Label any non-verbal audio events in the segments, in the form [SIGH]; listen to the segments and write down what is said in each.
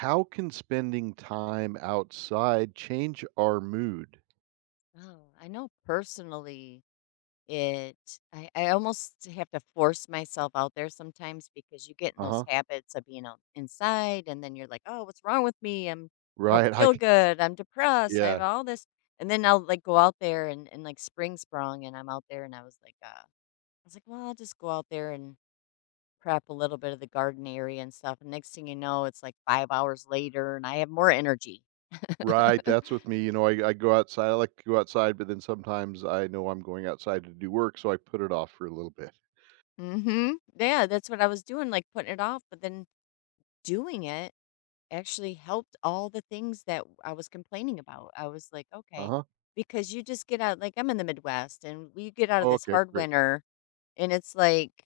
How can spending time outside change our mood? Oh, I know personally it I almost have to force myself out there sometimes because you get in those Uh-huh. habits of being out inside and then you're like, "Oh, what's wrong with me? I don't Right, [LAUGHS] feel good. I'm depressed. I have yeah, all this." And then I'll like go out there and like spring sprung and I'm out there and I was like, "Well, I'll just go out there and prep a little bit of the garden area and stuff." And next thing you know, it's like 5 hours later and I have more energy. right, [LAUGHS] that's with me, I go outside, I like to go outside, but then sometimes I know I'm going outside to do work, so I put it off for a little bit. Mhm. Yeah, that's what I was doing, like, putting it off, but then doing it actually helped all the things that I was complaining about. I was like, "Okay," Uh-huh. because you just get out. Like, I'm in the Midwest, and we get out of Oh, this okay, hard great. winter, and it's like,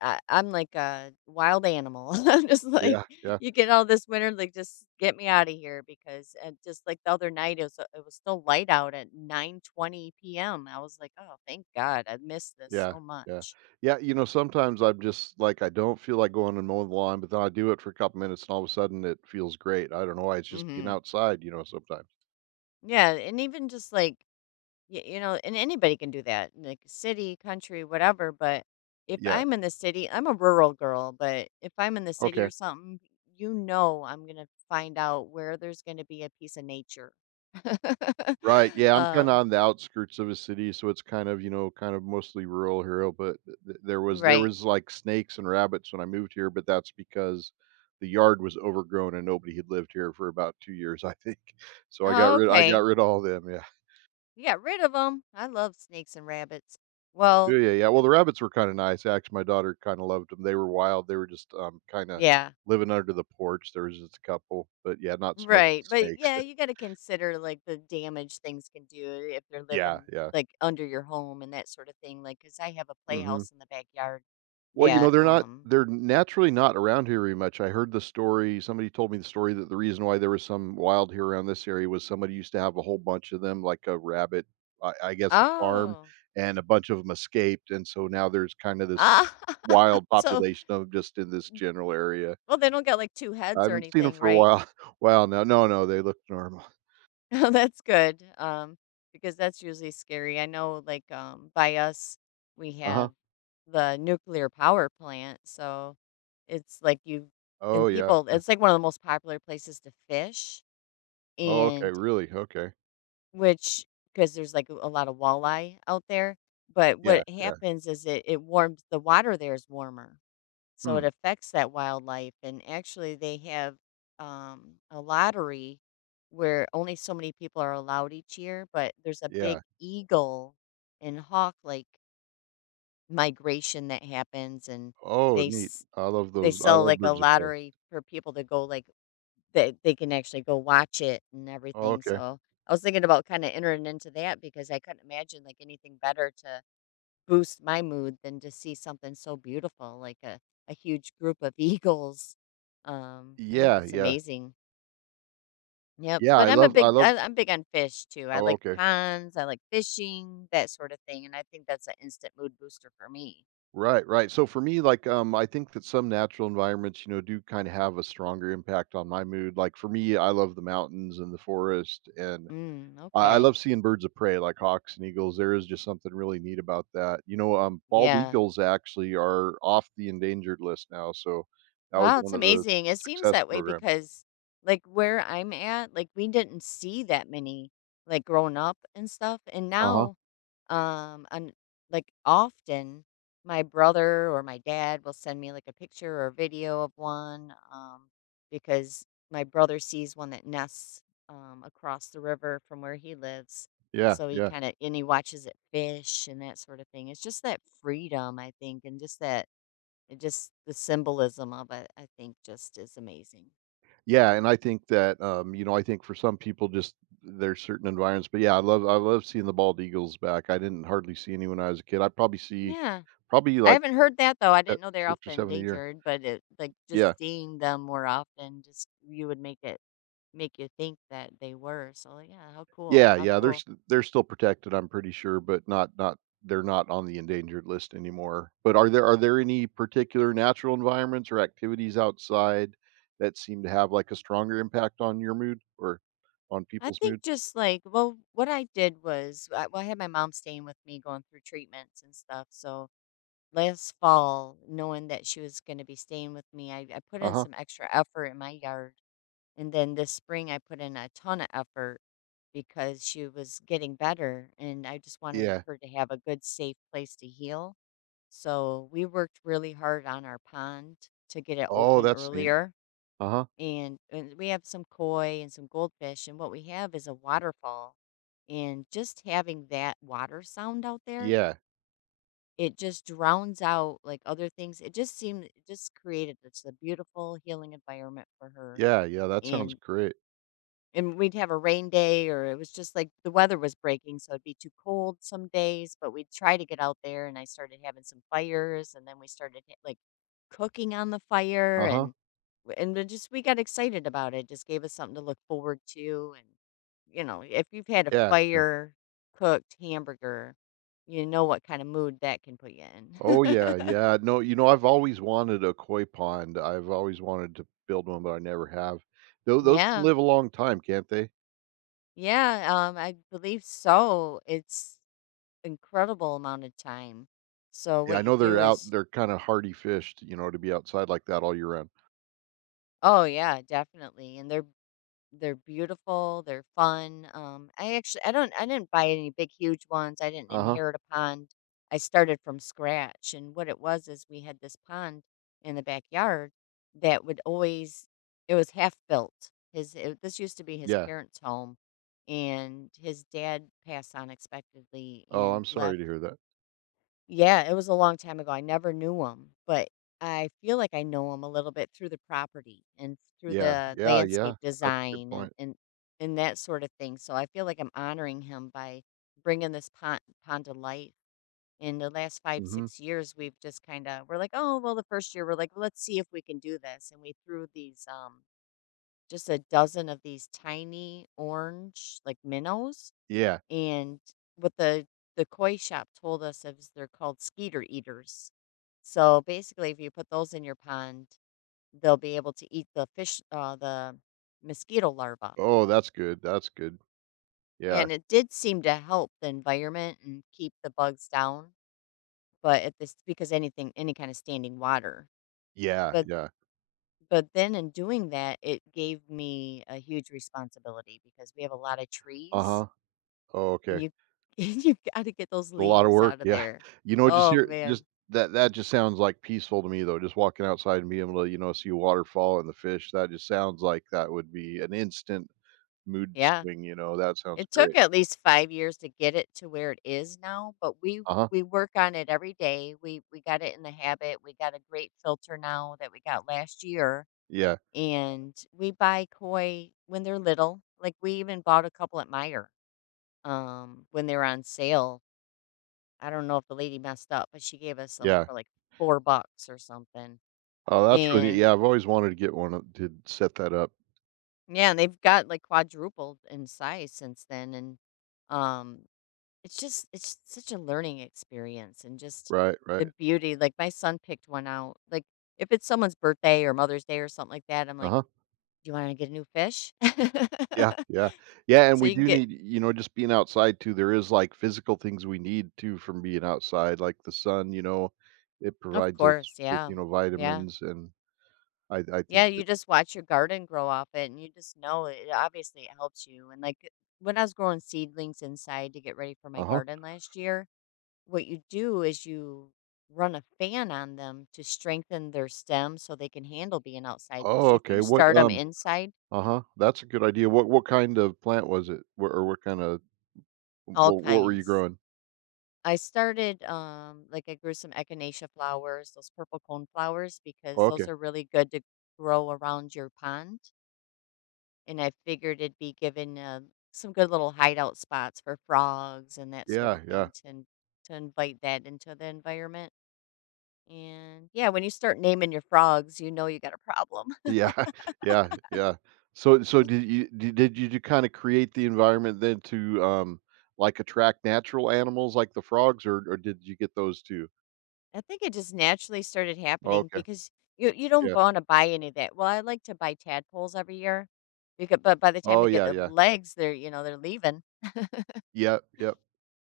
I'm like a wild animal. [LAUGHS] I'm just like, Yeah, yeah, "You get all this winter, like, just get me out of here," because and just like the other night, it was it was still light out at 9:20 p.m. I was like, "Oh, thank god. I missed this yeah, so yeah. much." Yeah, sometimes I'm just like, I don't feel like going and mowing the lawn, but then I do it for a couple minutes, and all of a sudden, it feels great. I don't know why, it's just being Mhm. outside, sometimes. Yeah, and even just like and anybody can do that, like city, country, whatever. But if Yeah, I'm in the city, I'm a rural girl. But if I'm in the city or okay. something, I'm gonna find out where there's gonna be a piece of nature. [LAUGHS] Right, yeah, I'm kinda um, on the outskirts of a city, so it's kind of, kind of mostly rural here, but th th there right? was, like, snakes and rabbits when I moved here, but that's because the yard was overgrown and nobody had lived here for about 2 years, I think. [LAUGHS] Oh, I got okay. rid of all them, yeah. You got rid of them. I love snakes and rabbits. Well, Yeah, yeah, yeah, I, well, the bu- rabbits were kinda nice, actually, my daughter kinda loved them. They were wild, they were just, kinda yeah. living under the porch, there was just a couple, but yeah, not so much Right, the but snakes. yeah, you [LAUGHS] gotta consider, like, the damage things can do if they're Yeah, living, yeah. like, under your home and that sort of thing, like, cause I have a Mhm. playhouse in the backyard Well, that, they're not um they're naturally not around here very much. I heard the story, somebody told me the story that the reason why there was some wild here around this area was somebody used to have a whole bunch of them, like a rabbit, I guess a farm, Oh. and a bunch of them escaped. And so now there's kind of this Ah, [LAUGHS] wild so population of 'em just in this general area. well, they don't got, like, 2 I heads or haven't seen them anything, for a right? while. [LAUGHS] Wow, no, no, no, they look normal. [LAUGHS] Oh, that's good, because that's usually scary. I know, like, by us, we Uh-huh. have the nuclear power plant, so it's like you Oh and yeah. people, it's, like, one of the most popular places to fish. Oh, okay, And really? Okay. which, because there's, like, a lot of walleye out there, but Yeah, what yeah. happens is it warms the water there is warmer, so it Hmm. affects that wildlife, and actually, they have, a lottery where only so many people are allowed each year, but there's a big Yeah. eagle and hawk, like, migration that happens, and Oh, they neat. s I love they those. I sell, love like, a birds of prey. lottery for people to go, like they can actually go watch it and Oh, everything, okay. so I was thinking about kinda entering into that because I couldn't imagine, like, anything better to boost my mood than to see something so beautiful, like a huge group of [LAUGHS] eagles. I think Yeah, that's yeah. amazing. Yep, Yeah, but I'm a I big love I I'm big on fish too. I Oh, like okay. ponds, I like fishing, that sort of thing, and I think that's an instant mood booster for me. Right, right. So for me, like, I think that some natural environments, do kind of have a stronger impact on my mood. Like for me, I love the mountains and the forest, and Mm, I okay. love seeing birds of prey like hawks and eagles. There is just something really neat about that. Bald Yeah. eagles actually are off the endangered list now, so that was Wow, it's one of the amazing. It seems success that way programs. because like where I'm at, like we didn't see that many like growing up and stuff. And Uh huh. now and like often my brother or my dad will send me like a picture or a video of one because my brother sees one that nests across the river from where he lives. Yeah, So he yeah. kind of and he watches it fish and that sort of thing. It's just that freedom, I think, and just that it just the symbolism of it, I think, just is amazing. Yeah, and I think that, I think for some people just there's certain environments, but yeah, I love seeing the bald eagles back. I didn't hardly see any when I was a kid. I probably see Yeah. probably I like haven't heard that though. I se- didn't know they're 6 or often 7 a year. endangered, but it like Yeah. just seeing them more often just you would make you think that they were. So like, yeah, how cool. Yeah, How yeah, cool. They're still protected, I'm pretty sure, but not they're not on the endangered list anymore. But are there any particular natural environments or activities outside that seem to have like a stronger impact on your mood or on I people's think mood? just like well what I did was well, I had my mom staying with me going through treatments and stuff. So last fall, knowing that she was going to be staying with me, I put in Uh-huh. some extra effort in my yard. And then this spring, I put in a ton of effort because she was getting better and I just wanted Yeah. her to have a good, safe place to heal. So we worked really hard on our pond to get it Oh, open that's neat. earlier. Uh-huh. And we have some koi and some goldfish, and what we have is a waterfall. And just having that water sound out there, Yeah. it just drowns out like other things. It just created this a beautiful healing environment for her. Yeah, yeah, that sounds And great. And we'd have a rain day or it was just like the weather was breaking, so it'd be too cold some days, but we'd try to get out there and I started having some fires and then we started like cooking on the fire Uh-huh. and then just we got excited about it. Just gave us something to look forward to, and if you've had a Yeah, yeah. fire cooked hamburger, you know what kind of mood that can put you in. Oh, yeah, [LAUGHS] yeah. No, I've always wanted a koi pond. I've always wanted to build one, but I never have. Though those can Yeah. live a long time, can't they? Yeah, I believe so. It's incredible amount of time. So Yeah, what I you know do is, they're kinda hardy fish, to be outside like that all year round. oh yeah, definitely. And they're beautiful, they're fun. I actually I don't I didn't buy any big huge ones. I didn't Uh-huh. inherit a pond. I started from scratch and what it was is we had this pond in the backyard that would always, it was half built. This used to be his Yeah. parents' home and his dad passed unexpectedly Oh, and I'm sorry left. to hear that. Yeah, it was a long time ago. I never knew him, but I feel like I know him a little bit through the property and through Yeah, the yeah, yeah. landscape That's a good design and point. and and that sort of thing. So I feel like I'm honoring him by bringing this pond to light. In the last five Mhm. six years, we've just kind of we're like, "Oh well, the first year we're like, let's see if we can do this," and we threw these just a dozen of these tiny orange like minnows, Yeah. and what the koi shop told us is they're called skeeter eaters. So basically, if you put those in your pond, they'll be able to eat the mosquito larva. Oh, that's good, that's good. Yeah. And it did seem to help the environment and keep the bugs down, but at this because anything, any kind of standing water. Yeah, But yeah. but then in doing that, it gave me a huge responsibility because we have a lot of trees, Uh-huh. Oh, and okay. you [LAUGHS] you got to get those A lot of leaves work, out of yeah. there. You know, just Oh here, man, just that just sounds, like, peaceful to me, though, just walking outside and being able to, see a waterfall and the fish, that just sounds like that would be an instant mood yeah. swing, that sounds It took great. at least 5 years to get it to where it is now, but we Uh-huh. we work on it every day. We got it in the habit. We got a great filter now that we got last year, Yeah, and we buy koi when they're little. Like, we even bought a couple at Meyer when they were on sale. I don't know if the lady messed up, but she gave us some yeah. for, like, 4 bucks or something, Oh, that's really neat. and Yeah, I've always wanted to get one of to set that up. yeah, and they've got, like, quadrupled in size since then, and, um it's such a learning experience and just Right, the right. beauty, like, my son picked one out, like, if it's someone's birthday or Mother's Day or something like that, I'm like, Uh-huh. "Do you wanna get a new fish?" Yeah, yeah. [LAUGHS] Yeah, and So we you can do get, need, just being outside too, there is, like, physical things we need too from being outside, like the sun, it of provides us course, with, yeah. Yeah. vitamins, and I think Yeah, you that just watch your garden grow off it, and you just know it. Obviously, it helps you, and, like, when I was growing seedlings inside to get ready for my Uh-huh. garden last year, what you do is you run a fan on them to strengthen their stem so they can handle being outside because Oh, if okay. you What, start them inside. Uh-huh. That's a good idea. What kind of plant was it? Wh Or what kinda All what were you kinds. growing? I started like I grew some echinacea flowers, those purple cone flowers, because Oh, those okay. are really good to grow around your pond and I figured it'd be given some good little hideout spots for frogs and that sort of Yeah, yeah. thing to invite that into the environment. And yeah, when you start naming your frogs, you know you got a problem. Yeah, [LAUGHS] yeah, yeah. So did you di did you kinda create the environment then to, like, attract natural animals like the frogs, or did you get those too? I think it just naturally started Oh, happening okay. because you don't Yeah. want to buy any of that. Well, I like to buy tadpoles every year, because, but by the time they Oh, get yeah, the yeah. legs, they're leaving, Yep, yep,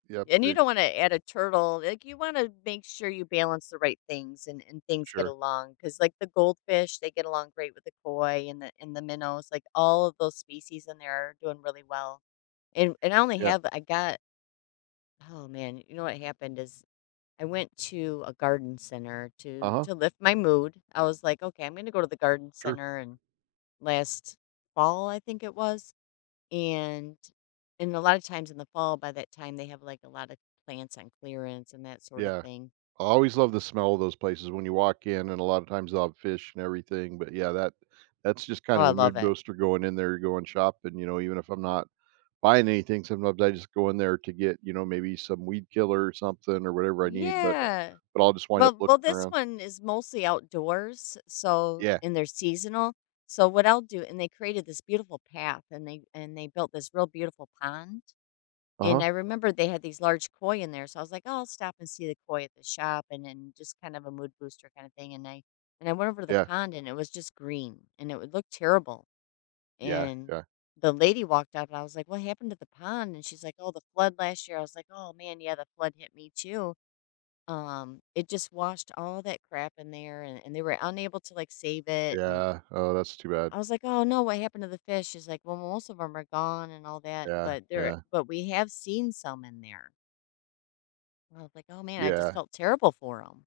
yep. and you They don't want to add a turtle. Like, you want to make sure you balance the right things and things get Sure. along because like the goldfish, they get along great with the koi and the minnows. Like, all of those species in there are doing really well. And I only Yeah. have I got oh man, you know what happened is I went to a garden center to Uh-huh. to lift my mood. I was like, okay, I'm going to go to the garden Sure. center and last fall, I think it was. And and a lot of times in the fall by that time they have like a lot of plants on clearance and that sort of Yeah. thing. I always love the smell of those places when you walk in, and a lot of times they'll have fish and everything, but yeah, that that's just Oh, kind I of a love mood it. booster going in there, going shopping, even if I'm not buying anything, sometimes I just go in there to get, maybe some weed killer or something or whatever I need, but Yeah. I'll just wind up Well, looking well this around. one is mostly outdoors, so Yeah. and they're seasonal. So what I'll do and they created this beautiful path and they built this real beautiful pond. And Uh-huh. I remember they had these large koi in there, so I was like, "Oh, I'll stop and see the koi at the shop," and then just kind of a mood booster kind of thing, and I went over to the Yeah. pond, and it was just green, and it would look terrible, Yeah. and Yeah. the lady walked up, and I was like, "What happened to the pond?" And she's like, "Oh, the flood last year." I was like, "Oh, man, yeah, the flood hit me too. It just washed all that crap in there, and, they were unable to like save it." And Yeah. Oh, that's too bad. I was like, "Oh no, what happened to the fish?" She's like, "Well, most of them are gone and all that, Yeah. but there, Yeah. but we have seen some in there." I was like, "Oh, man," I just Yeah. felt terrible for 'em.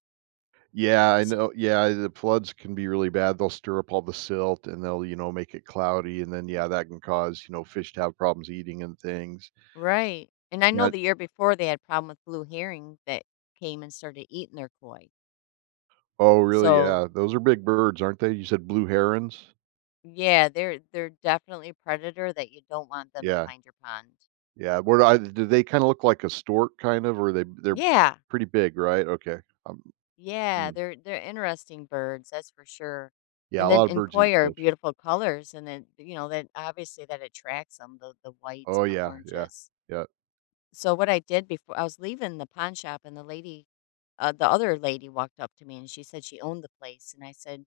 Yeah, I So know yeah, the floods can be really bad, they'll stir up all the silt and they'll, make it cloudy, and then, yeah, that can cause, fish to have problems eating and things. right, and I know Yeah. the year before they had problem with blue herring that came and started eating their koi. Oh, really? So, Yeah, those are big birds, aren't they? You said blue herons? yeah, they're definitely a predator that you don't want them to Yeah, find your pond. yeah, what are do they kinda look like a stork kind of, or they're Yeah, pretty big, right? Okay, um, yeah, mm. they're interesting birds, that's for sure. Yeah, And a then lot of and birds eat koi are fish. beautiful colors, and then, you know, that obviously that attracts them the whites Oh, and the yeah, yeah, oranges. yeah, So what I did before I was leaving the pawn shop and the lady the other lady walked up to me and she said she owned the place and I said,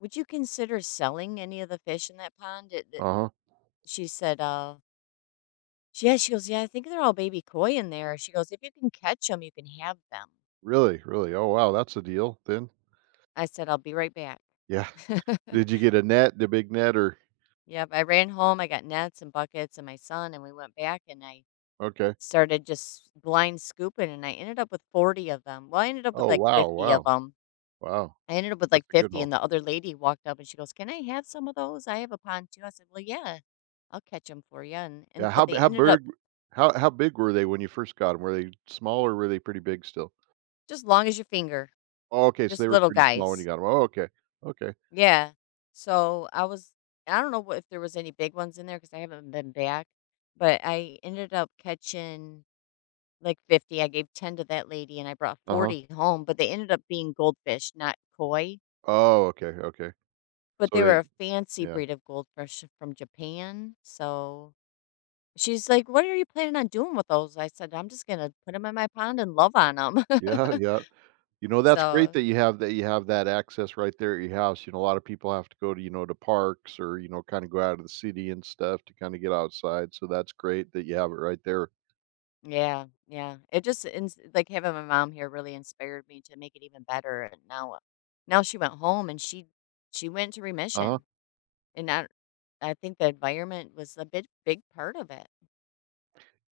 "Would you consider selling any of the fish in that pond?" Uh-huh. she said, " yeah." She goes, "Yeah, I think they're all baby koi in there." She goes, "If you can catch them, you can have them." Really, really? Oh, wow, that's a deal then. I said, "I'll be right back." Yeah. [LAUGHS] [LAUGHS] Did you get a net, the big net, or Yep, I ran home. I got nets and buckets and my son, and we went back and I okay. started just blind scooping, and I ended up with 40 of them. Well, I ended up with Oh, like wow, 50 of wow. them Wow, I Ended up with that's like a good 50 haul. and the other lady walked up and she goes, "Can I have some of those? I have a pond too." I said, "Well, yeah. I'll catch them for you." And Yeah, and but they how ended up big how big were they when you first got them? Were they small or were they pretty big still? just long as your finger, Oh, okay, so just they were little pretty small when you guys. got them. Oh, okay. Okay. Yeah. So, I was I don't know what if there was any big ones in there because I haven't been back, but I ended up catching like 50. I gave 10 to that lady and I brought Uh-huh. 40 home, but they ended up being goldfish, not koi, Oh, okay, okay. but So they they were a fancy yeah. breed of goldfish from Japan. So she's like, "What are you planning on doing with those?" I said, "I'm just gonna put them in my pond and love on them." [LAUGHS] Yeah, yeah. You know, that's great So, that you have that access right there at your house. You know, a lot of people have to go to, to parks or, kinda go out of the city and stuff to kinda get outside, so that's great that you have it right there. yeah, yeah, it just ins like, having my mom here really inspired me to make it even better, and now she went home, and she went to Uh-huh. remission, and I think the environment was a big part of it.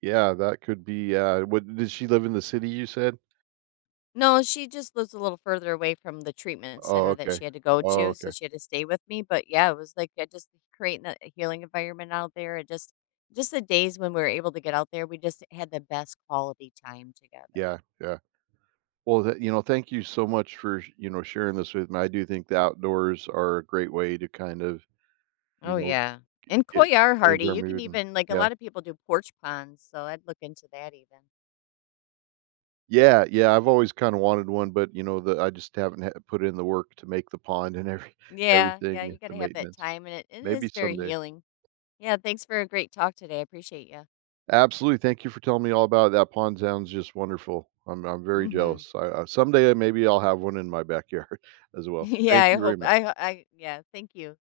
Yeah, that could be, what did she live in the city you said? No, she just lives a little further away from the treatment Oh, center that okay. she had to go Oh, to, so okay. she had to stay with me, but, yeah, it was, like, I just creating a healing environment out there, and just the days when we were able to get out there, we just had the best quality time together. Yeah, yeah. Well, th you know, thank you so much for, sharing this with me. I do think the outdoors are a great way to kind of, you Oh, know, yeah, g and get koi are change hardy, our you can mood and even like, a yeah. lot of people do porch ponds, so I'd look into that even. Yeah, yeah, I've always kinda wanted one, but, you know, the I just haven't ha put in the work to make the pond and every [LAUGHS] Yeah, yeah, you everything, the gotta have that maintenance. time, and it Maybe is very someday. healing. Yeah, thanks for a great talk today, I appreciate you. Absolutely, thank you for telling me all about it. That pond sounds just wonderful. I'm very Mhm. jealous. I Someday, maybe I'll have one in my backyard [LAUGHS] as well. [LAUGHS] Yeah, Thank I you very hope much. I I yeah, thank you.